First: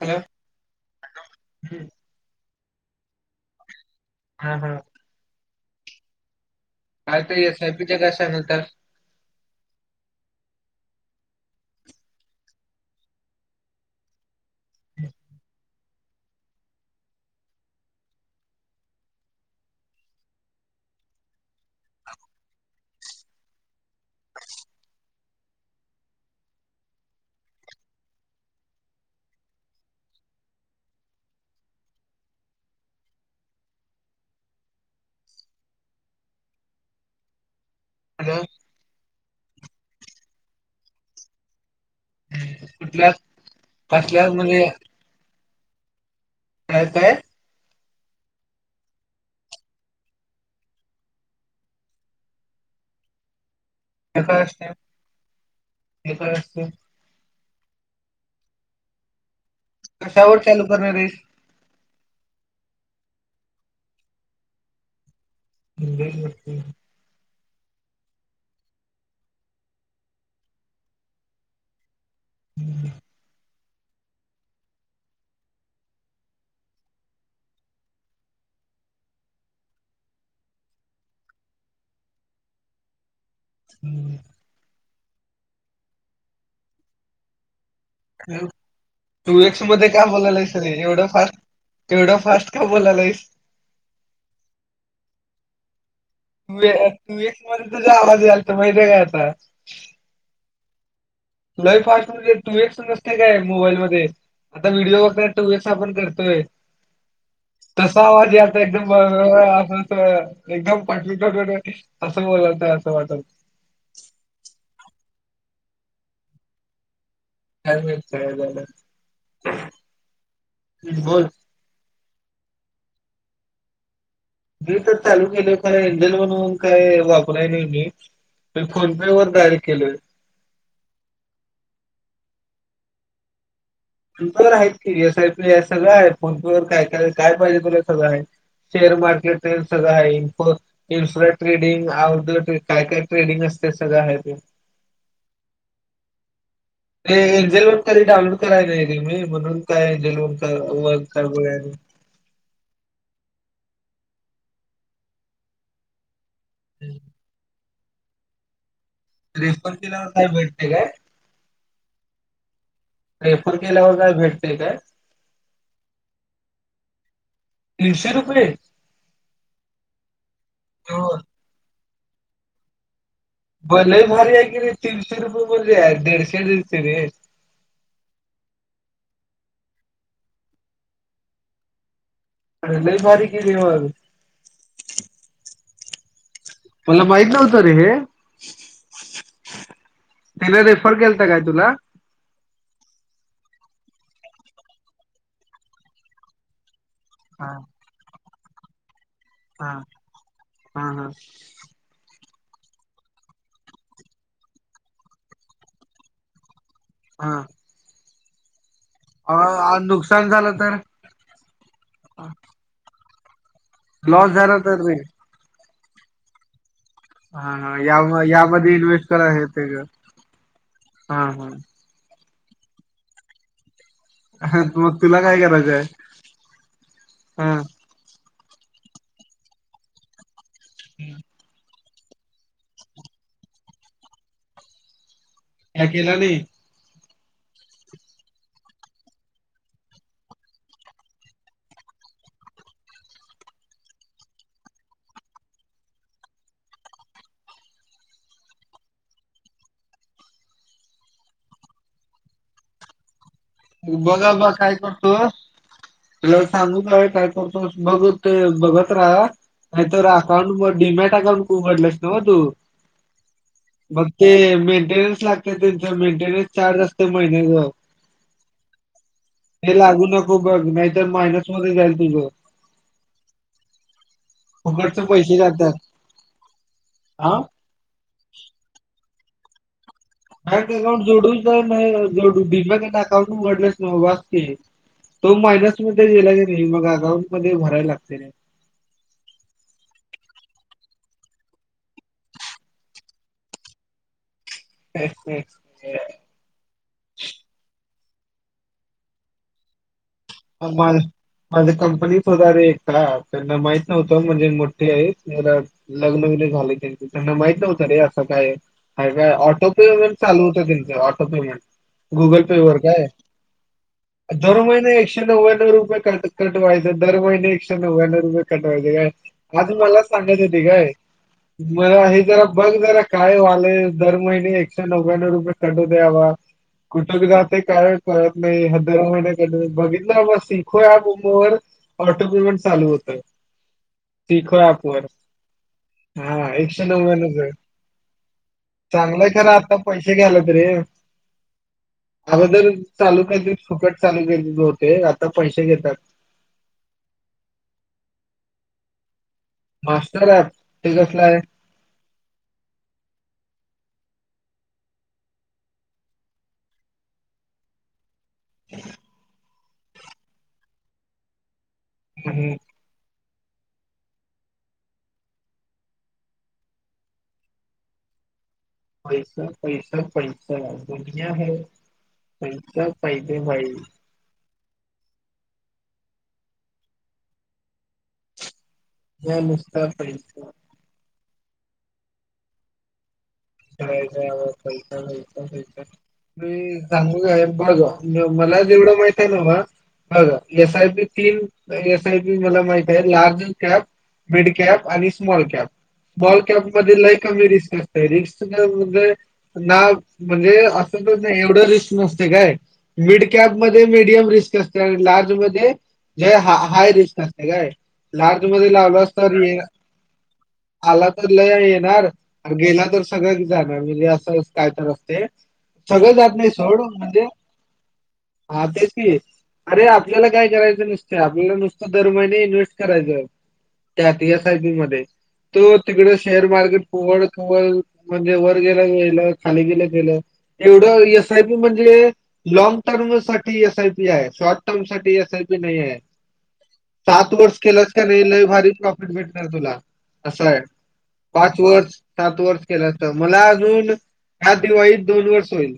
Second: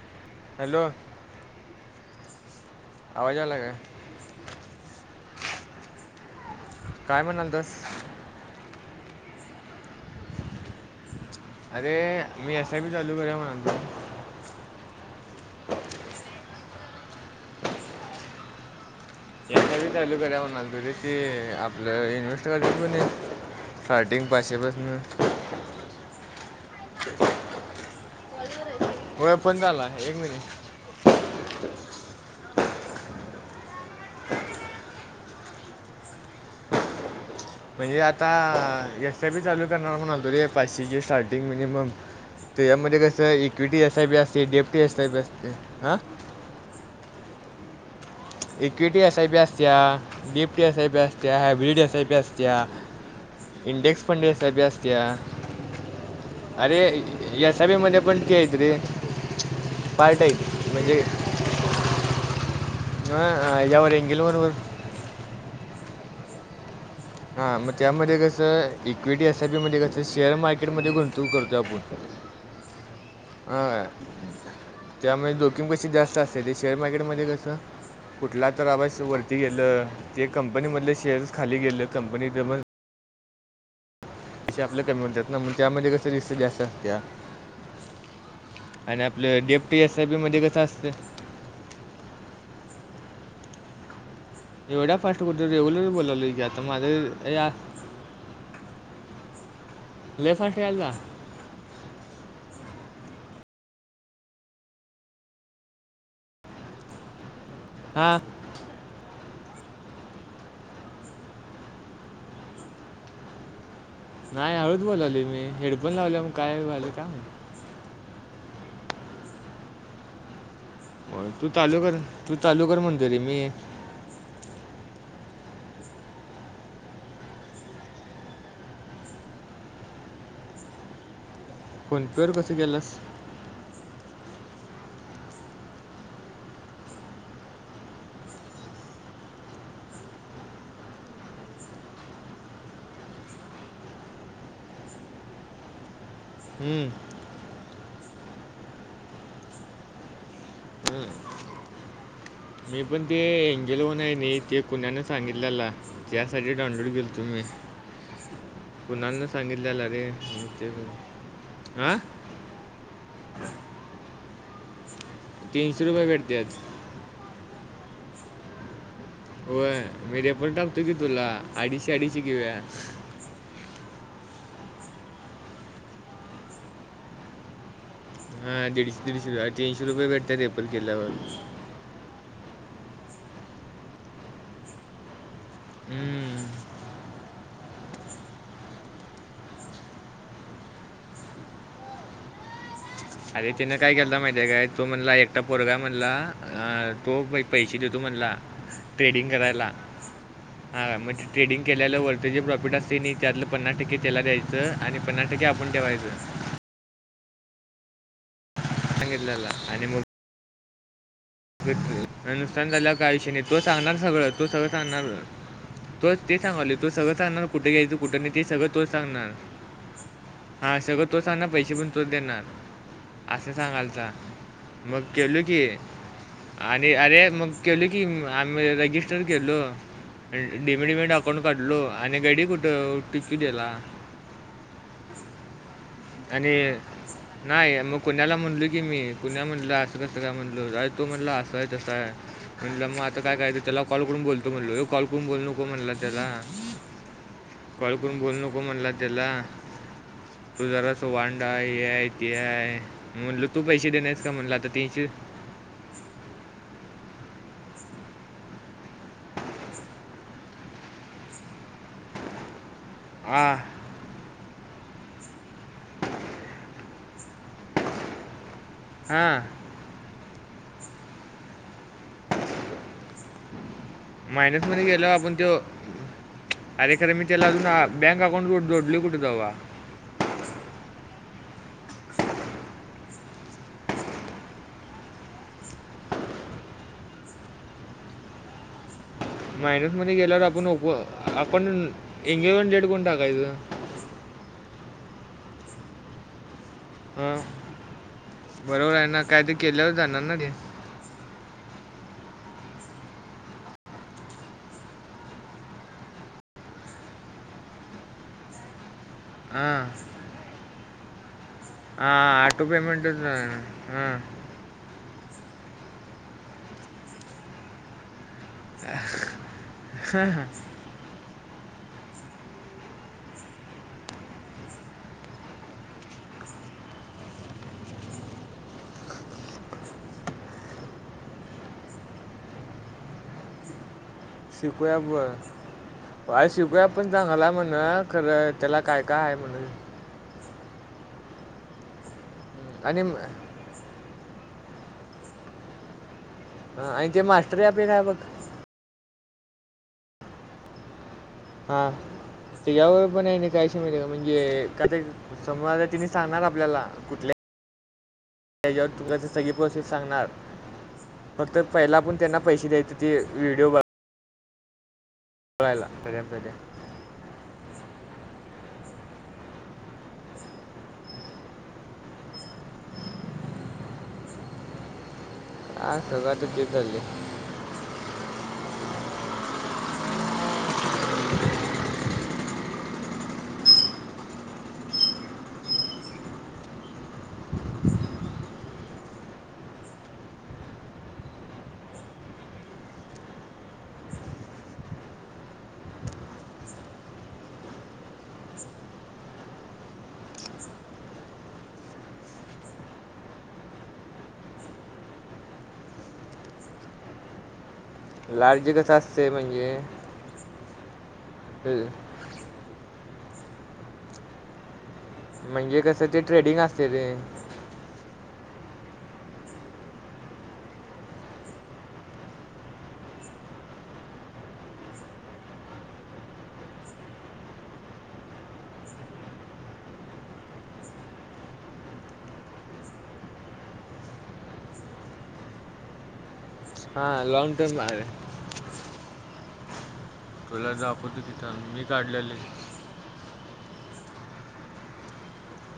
Hello. Hello आवाज आला काय? हा हा. काय तर एस आय पी घशा घालता. अरे मी एस आय पी चालू कराव म्हणतो [inaudible] एस आय पी चालू करा म्हणायलो अरे ते आपले इन्वेस्टर कोण आहेत? स्टार्टिंग पाचशेपासन होय पण झाला एक महिने. म्हणजे आता हॅलो एस. आय. पी चालू करणार म्हणालो रे पाचशे स्टार्टिंग मिनियमम. हम्म. त्याच्या मध्ये कुठल्या कसं इक्विटी एस. आय. बी कसल्या असते. म्हणजे डेप्टी एस. आय. बी असते आ काय काय? Equity S. आय. पी असतीया. डीएफ्टी एस. आय. पी असतीया hybridity S. I. P असतीया. [inaudible] Index fund एका एस. आय. पी असते असतीया. एका असते अरे एस. आय. पी म्हणलं कशावर चालू करणार म्हणजे आहेस [unintelligible] [unintelligible] इंडेक्स म्हणजे हा मग त्यामध्ये कसं इक्विटी एस. आय. पी मध्ये कसं शेअर मार्केटमध्ये गुंतवणूक करतोय आपण. हा त्यामुळे जोखीम कशी जास्त असते. ते शेअर मार्केटमध्ये कसं कुठला तर आवाज वरती गेलं. ते कंपनी मधले शेअर्स कंपनी [inaudible] म्हणत्यात न त्यामध्ये कसं [unintelligible] असतीया. हॅलो तू एक्स डेप्ट मध्ये एस का आय बोलाय लागले बीमध्ये कसं सगळे असतं एवढं फास्ट तेवढ फास्ट का बोलाय लागलय. एवढ्या फास्ट कुठं, रेगुलर बोलाय लागलू. तू तू एक्स मध्ये तुझा आवाज यायल लागलं माहितीे काय आता. लय फास्ट यायला तुला ही फास्ट मध्ये [unintelligible] काय मोबाईल मध्ये. आता व्हिडिओ वगैरे टू एस आपण करतोय. [inaudible] तसा हां आवाज ये आता एकदम [unintelligible] [unintelligible] तसं बोलताय हे असं वाटत. नाही हळूच बोलावले मी हेडफोन लावल्या म्हणून काय व्हायला का? काय माहित काय झालं. बोल हो, तू चालू कर, तू चालू कर म्हणतो रे मी. मी तर चालू केलं पर एंजल म्हणून काय वापराय नाही मी. मी फोन पे डायरेक्ट केले.. फोन पे वर कसा गेलास? फोन पर आहेस की एस. आय. पी सगळं आहे. फोन पर का, काय, काय पाहिजे तुला सगळं आहे. शेअर मार्केटवर सगळं आहे. इ्फ infra trading, how the training, काय काय ट्रेडिंग अस ते सगळं आहे ते. [inaudible] हम्म, ते [unintelligible] ते डाउनलोड कराय लागलोय मी म्हणून काय ते हम्म. [unintelligible] मी पण ते एंजल वन हे ते कुण्यान सांगितलेला. त्यासाठी डाउनलोड केलत मी. कुणाल ना रेफर सांगितलेलं रे केल्यावर काय ते भेटते काय होय. आ रायपूर केल्यावर काय भेटतेय काय? तीनशे रुपये भेटतात. दीडशे रुपये? होय मी रेफरन्स टाकतो की तुला अडीचशे अडीचशे घेऊया. बन भारी आहे की नाही तीनशे रुपये ब दडशे दिते रे [inaudible] हा दीडशे दीडशे रुपये तीनशे रुपये भेटत रेपर केल्या बाून आणि लय भारी कलीवाज [inaudible] हम्म. मला बाईक लावत रे हे तला रेफर केलत काय तुला, अरे तिनं काय केलं माहितीय काय तो म्हणला एकटा पोरगा म्हणला अ तो पै पैसे ज त म्हला ट्रेडिंग करायला हा हा म्ह ट्रेडिंग केल्याला त्या जे प्रॉफिट असते नाही त्यातलं पन्नास टक्के त्याला द्यायचं आणि पन्नास टक्के आपण ठेवायचं. हा सांगितलेला अ नुकसान झालं तर अनुषठान झाला का आयुषशीने तो सांगणार सगळं लॉस तो झाला सगळं तर रे सांगणार तोच ते सांगाले तो सगळं सांगणार हा कुठे हा घ्यायच या कुठं नाही ते यामध्ये सगळं तो इन्व्हेस्ट सांगणार करा हे ते ग हा सगळं तो सांगणार पैसे पण तोच देणार असं सांगाल ह मग तुला काय करायचंय आणि अरे मग हा केल की आम्ही रजिस्टर केलो आणि डीमिटडमिट काय अकाउंट काढलो आणि गडी कुठं टिकू दिला केला नाही आणिनी नाही मग कुण्याला म्हणलो की मी कुणाला म्हणलंय असं कसं काय म्हणलो अ तो म्हणला असं आहे तसं आहे म्हणटलं मग आता काय काय त्याला कॉल करून बोलतो म्हणलो कॉल करून बोलू नको म्हणला त्याला कॉल करून बोल नको म्हणला त्याला तुझराच वांडा हे आहे ते आहे म्हणलं तू पैसे देणार आहेस का बघा बघ म्हणलं आता काय तीनशे करतो तुला सांगू जा काय करतो बघत ते बघत राहा नाही तोर अकाउंट म डीमेट अकाउंट को घडलेस नव तू आ बक् ते मेंटेन् लागते त्यांच मेंटेन्स चार्ज असत महिन्या ज हां हे लागू नको बघ नाहीतर मायनस म जाल तुझं फकटच पैसे लागतात अरेखरं मी त्याला अजून बँक अकाउंट जोडले कुठे तेव्हा बँक अकाउंट जोडून जा जोडू िकना अकाउंट उघडलेच ना वाच के तो मायनसमध्येध्ये दिला क नाही मग अकाउंट मध्ये भरायला लागते नाही मायनसमध्येध्ये गेल्यावर आपण ओप आपण एंगेज रेड कोण टाकायचं अ् हा बरोबर आहे ना कायतरी केल्यावर जाणार ना ते म मा पणच होत रे एक त्यांना माहित नव्हतं म्हणजे मोठे आहे लग्न विगन झाले त्यां त्यांना माहित नव्हतं रे असं काय काय ऑटो हां पेमेंट चालू होत त्यांचं ऑटो पेमेंट गुगल हां पे ऑटो वर काय पेमेंटच जाणार हां दर महिने एक एकशे नवण्णव रुपये कटवायचे दर महिने एकशे नव्याण्णव रुपये काय आज मला सांगत त काय मला हे जरा बघ जरा काय वालंय दर महिने एकशे नव्याण्णव रुपये कटव द्यावा कुठं कध ते काय कळत नाही ह दार महिन्या क बघित बस सखो पमो वर ऑटो पेमेंट चालू होतय शिकूया बर बाय हा एकशे शिकूया पण नव्याण्णवच चांगाला आहे म्हण खरं त्याला काय काय चांगलंय आहे खरं म्हणून आता पैसे घ्यायला तरी अगोदर आणि म- चालू केलतीत फुकट चालू केलतीत आता पैसे घेतात. [unintelligible] मास्टर आहेत ते कस - हा त या व पण आहे कायशी मिळे - म्हणजे का ते समर आ ति सांगणार आपल्याला कुठल्या - त्याच्यावर तु ते सगळी प्रोसेस सांगणार फक्त पहिला पण त्यांना हम्म. पैसे द्यायचे ते - व्हिडिओ बघ- [unintelligible] [unintelligible] [unintelligible] हा सगळ तेच चाललंय - हा नुसता पैसा - [unintelligible] मी सांगू काय बघ मला एवढं माहित आहे नव - बघ एस आय पी तीन एस आय पी मला माहित आहे लार्ज कॅप - मिड कॅप आणि स्मॉल कॅप स्मॉल कॅप मध्ये लही कमी रिस्क असत रिस्क - [unintelligible] म्हणजे असतंच नाही एवढ रिस्क नसतय काय मिडकॅप - कॅप मध्ये मीडियम रिस्क असते आणि लार्ज मध्ये लई हाय रिस्क असते काय - लार्ज मध्ये कसं लावलं अस असते तररी ये म्हणजे आला तर लय अं, येणार गेला तर सगळ्याच जाणार म्हणजे असं काय तर ते म्हणजे कसं ते सगळं आप नाही ट्रेडिंग सोड असते ते म्हणजे हा तेच की अरे आपल्याला काय करायचं नुसत आपल्याला नुसतं दर महिने इन्व्हेस्ट करायचं! त्या ती एस आय पी मध्ये तो तिकडे शेअर मार्केट केवळ केवळ - म्हणजे वर गेला गेलं खाली गेलं गेलं एवढं एस आय पी म्हणजे लाँग टर्म - टर्म साठी एस आय पी आहे शॉर्ट टर्म साठी एसआय पी नाही आहे. हां सात लॉंग वर्ष टर्म केलंस आहे का नाही लई भारी प्रॉफिट भेटणार तुला असं आहे तुला दाखवतो की पाच थांब मी वर्ष काढलेले सात वर्ष लिस्ट केलं मला अजून हात दिवाळीत दोन वर्ष होईल.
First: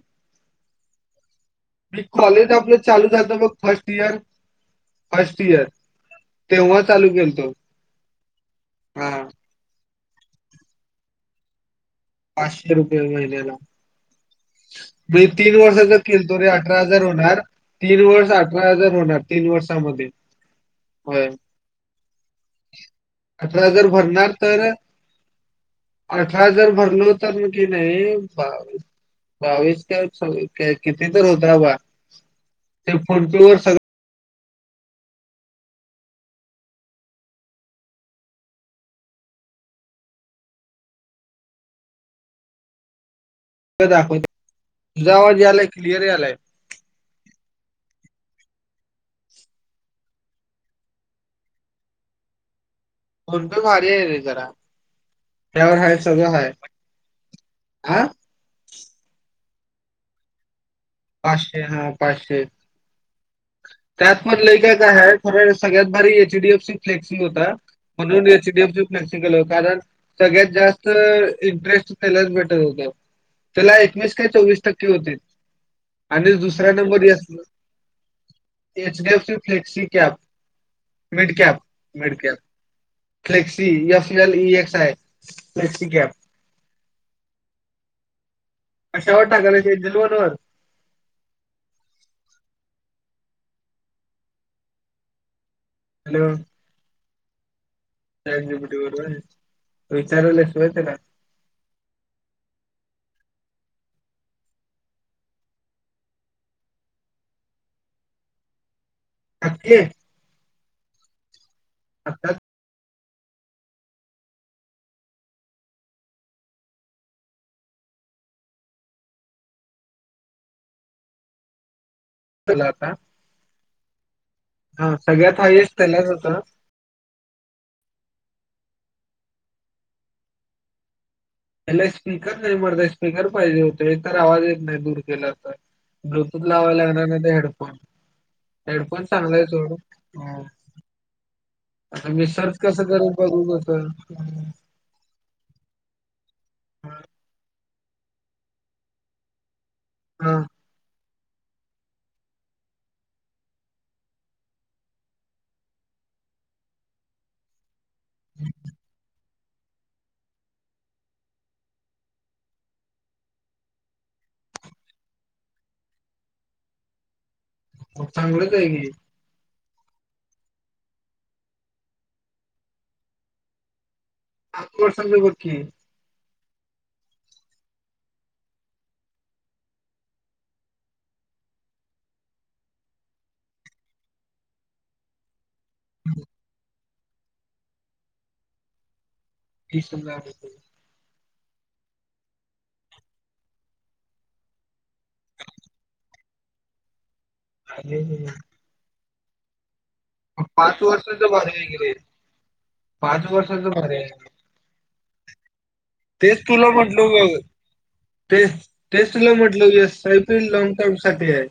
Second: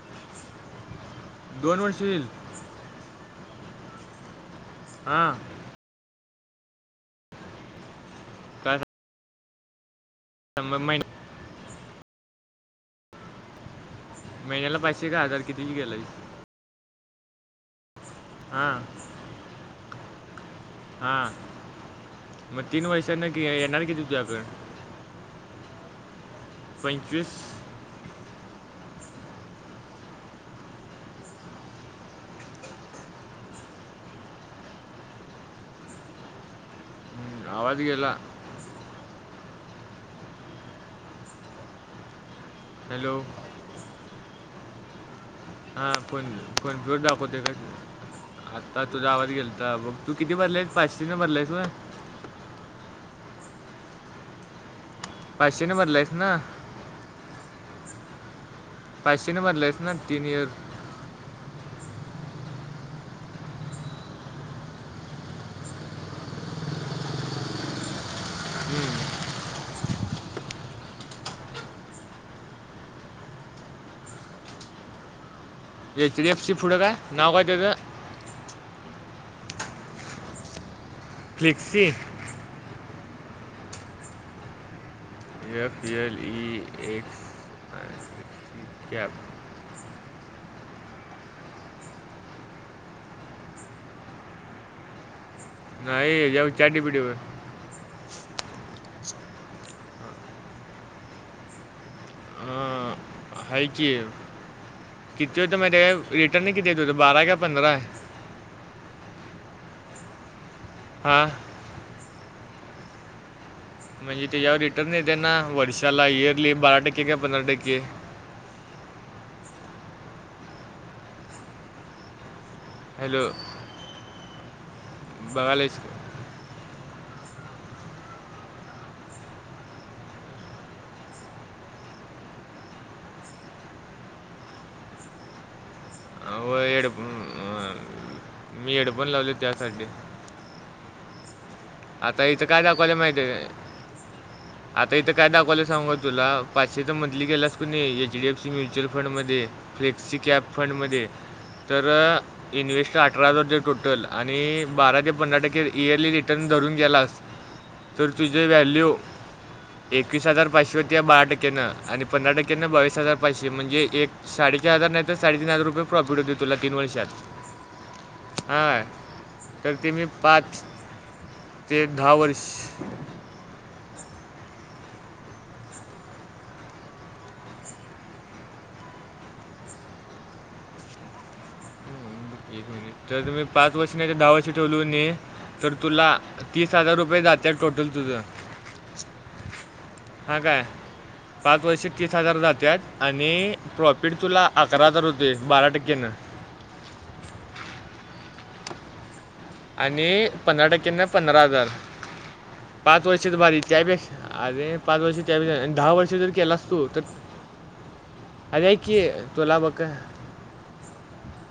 दोन मी वर्ष येईल कॉलेज आपलं चालू झालत बघ फर्स्ट इयर हां फर्स्ट इयर तेव्हा चालू केलतो काय हां महिन - पाचशे रुपये महिन्याला महिन्याला पाचशे का म्हणजे हजार तीन कितीची गेला वर्षाचा केलतो रे अठरा होणार तीन वर्ष अठरा हां हजार होणार तीन वर्षमध्ये - हा मग तीन वर्षानं अठरा येणार हजार किती तुज्याकड - आठरा हजार - सोन उतरलं की नाही. बावीस बावीस का स किती तर होता बा - त्या फोटोवर सग - हम्म, आवाज गेला? हॅलो. दाखव. हा कोण- कोण दाखवते बघा आता तुझा आवाज गेलता मग तू किती भरलायस पाचशेने भरलायस होय. फोन पे भारी आहे रे जरा पाचशेने त्यावर हाय भरलायस ना सगळं हाय - आ. पाचशेने भरलायस ना तीन इयर - पाचशे हां पाचशे - त्यात मधलं काय काय आहे खरं सगळ्यात भारी एचडीएफ सी फ्लेक्सी होता. म्हणून एच डी एफ सी केलं कारण. सगळ्यात जास्त इंटरेस्ट त्यालाच बेटर होत्या. त्याला एकवीस काय चोवीस टक्के होते. एच डी आणि एफ सी दुसऱ्या पुढं काय नंबर अस. नाव काय त्याचं HDF C flexi cap midcap flexi midcap flexi F L E X आहे. या पी एल ई एस कशा वाटता करायची जलवणवर नाही जाऊ चचाडी पिडीवर बट बरोबर विचारला सुय का हायकी. किती होते मग ते रिटर्न किती येत होत बारा का पंधरा आजे हा. आता, म्हणजे त्याच्यावर रिटर्न येते ना वर्षाला इयरली बारा टक्के का पंधरा टक्के. चलाता. हॅलो हा सगळ्यात हायस्ट बघायलाच त्यालाच होता. त्याला स्पीकर नाही मरत स्पीकर पाहिजे होते, तर आवाज येत नाही दूर केला तर. त व लावाय हेड लाग हेडफोन. मी हेडफोन लावले चांगलाय ोड. त्यासाठी आता इथं काय दाखवले माहिित का? बघू कसं. हं. आता इथं काय दाखवलं सांगू तुला. पाचशे तर मंथली गेलास कु नाही एचडीएफसी म्युच्युअल फंड मध्ये, फ्लेक्सी हा कॅप फंड मध्ये, तर इन्व्हेस्टर अठरा हजार र टोटल आणि बारा ते पंधरा टक्के इयरली रिटर्न. धरून गेलास तर तुझे वॅल्यू एकवीस हजार पाचशे होती बहा टक्केनं आणि पंधरा टक्केनं बावीस हजार पाचशे म्हणजे एक साडेचार हजार नाही तर साडेतीन हजार रुपये प्रॉफिट होते तला तीन वर्षात. होथांगडच आहे की. हां तर ते मी पाच ते दहा वर्ष, आ अ सांज बकी आहे. एक तर मी पाच वर्षण्याच्या धावाशी ठेोलू न तर तुला तीस पा हजार रुपये जाते टोटल तुझं. ह सधा हां काय पाच वर्षे तीस हजार जातात आणि प्रॉफिट तुला अकरा हजार होते बारा टक्केन. [unintelligible] ह... आणि पंधरा टक्क्यांनी वर्षाच पंधरा भारी आहे हजार. की रे पाच वर्ष भारी या च्याभरीण अरे पाच वर्ष स तेच तुला म्हटल मी. टेस् अरे ऐक की टेस्टला तुला म्हटलं बघ येस आयपी लॉग टर्म साठी आहे.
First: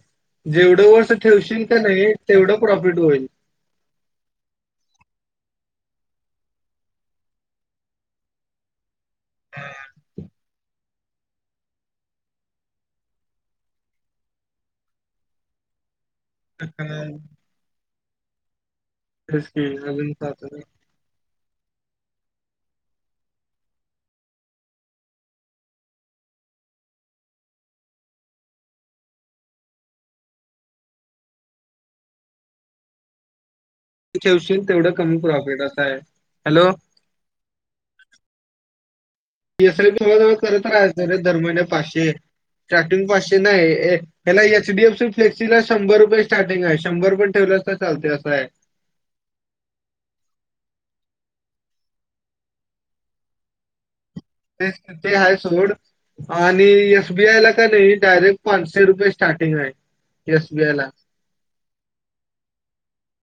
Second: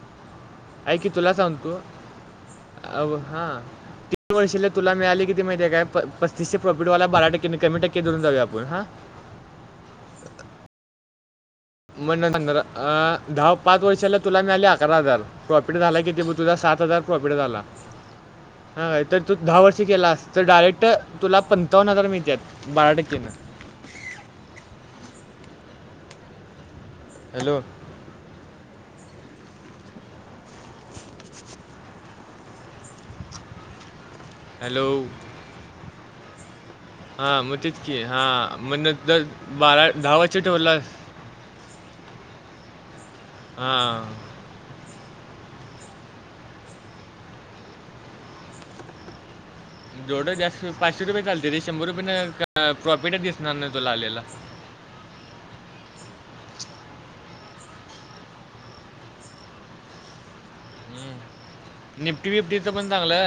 जेवढं ऐक की वर्ष तुला ठेवशील का सांगतो नाही तेवढं प्रॉफिट होईल. तीन वर्षीय तुला मिळाली किती माहिती आहे काय? पस्तीस चे प्रॉफिटवाला बारा टक्के कमी टक्के देऊन जाऊ आपण हा, मण दहा पाच वर्षाला तुला मिळाले अकरा हजार प्रॉफिट झाला की. ते प तुला सात हजार प्रॉफिट झाला. हा काय तर तू तेच दहा की वर्ष केला अजून अस तर सात हजार. डायरेक्ट तुला प चावन्न हजार मिळतत बारा टक्केन. हॅलो! ठेवशील तेवढं कमी प्रॉफिट असं आहे. हॅलो हा मग तितकी हा म्हण, पसी जव जवळ करत राहायं रे धर्म पाचश. स्टार्टिंग पाचशे नाही हां ह्याला एचडीएफ फ्लेक्सी ला शंभर रुपये स्टार्टिंग आहे शंभर पयण ठेवलंस तर चालते असं आहे. जवढं जास्त पाचशे रुपये चालते र ते शंभर रुपये न प्रॉफिटच दिसणार ना तोला आलेला. ते ते ह सोड. आणि एसबीआय ला का नाही डायरेक्ट पाचशे रुपये स्टार्टिंग आहे. एसबीआय ला हम् निपटी बिपटी तर पण चांगलं.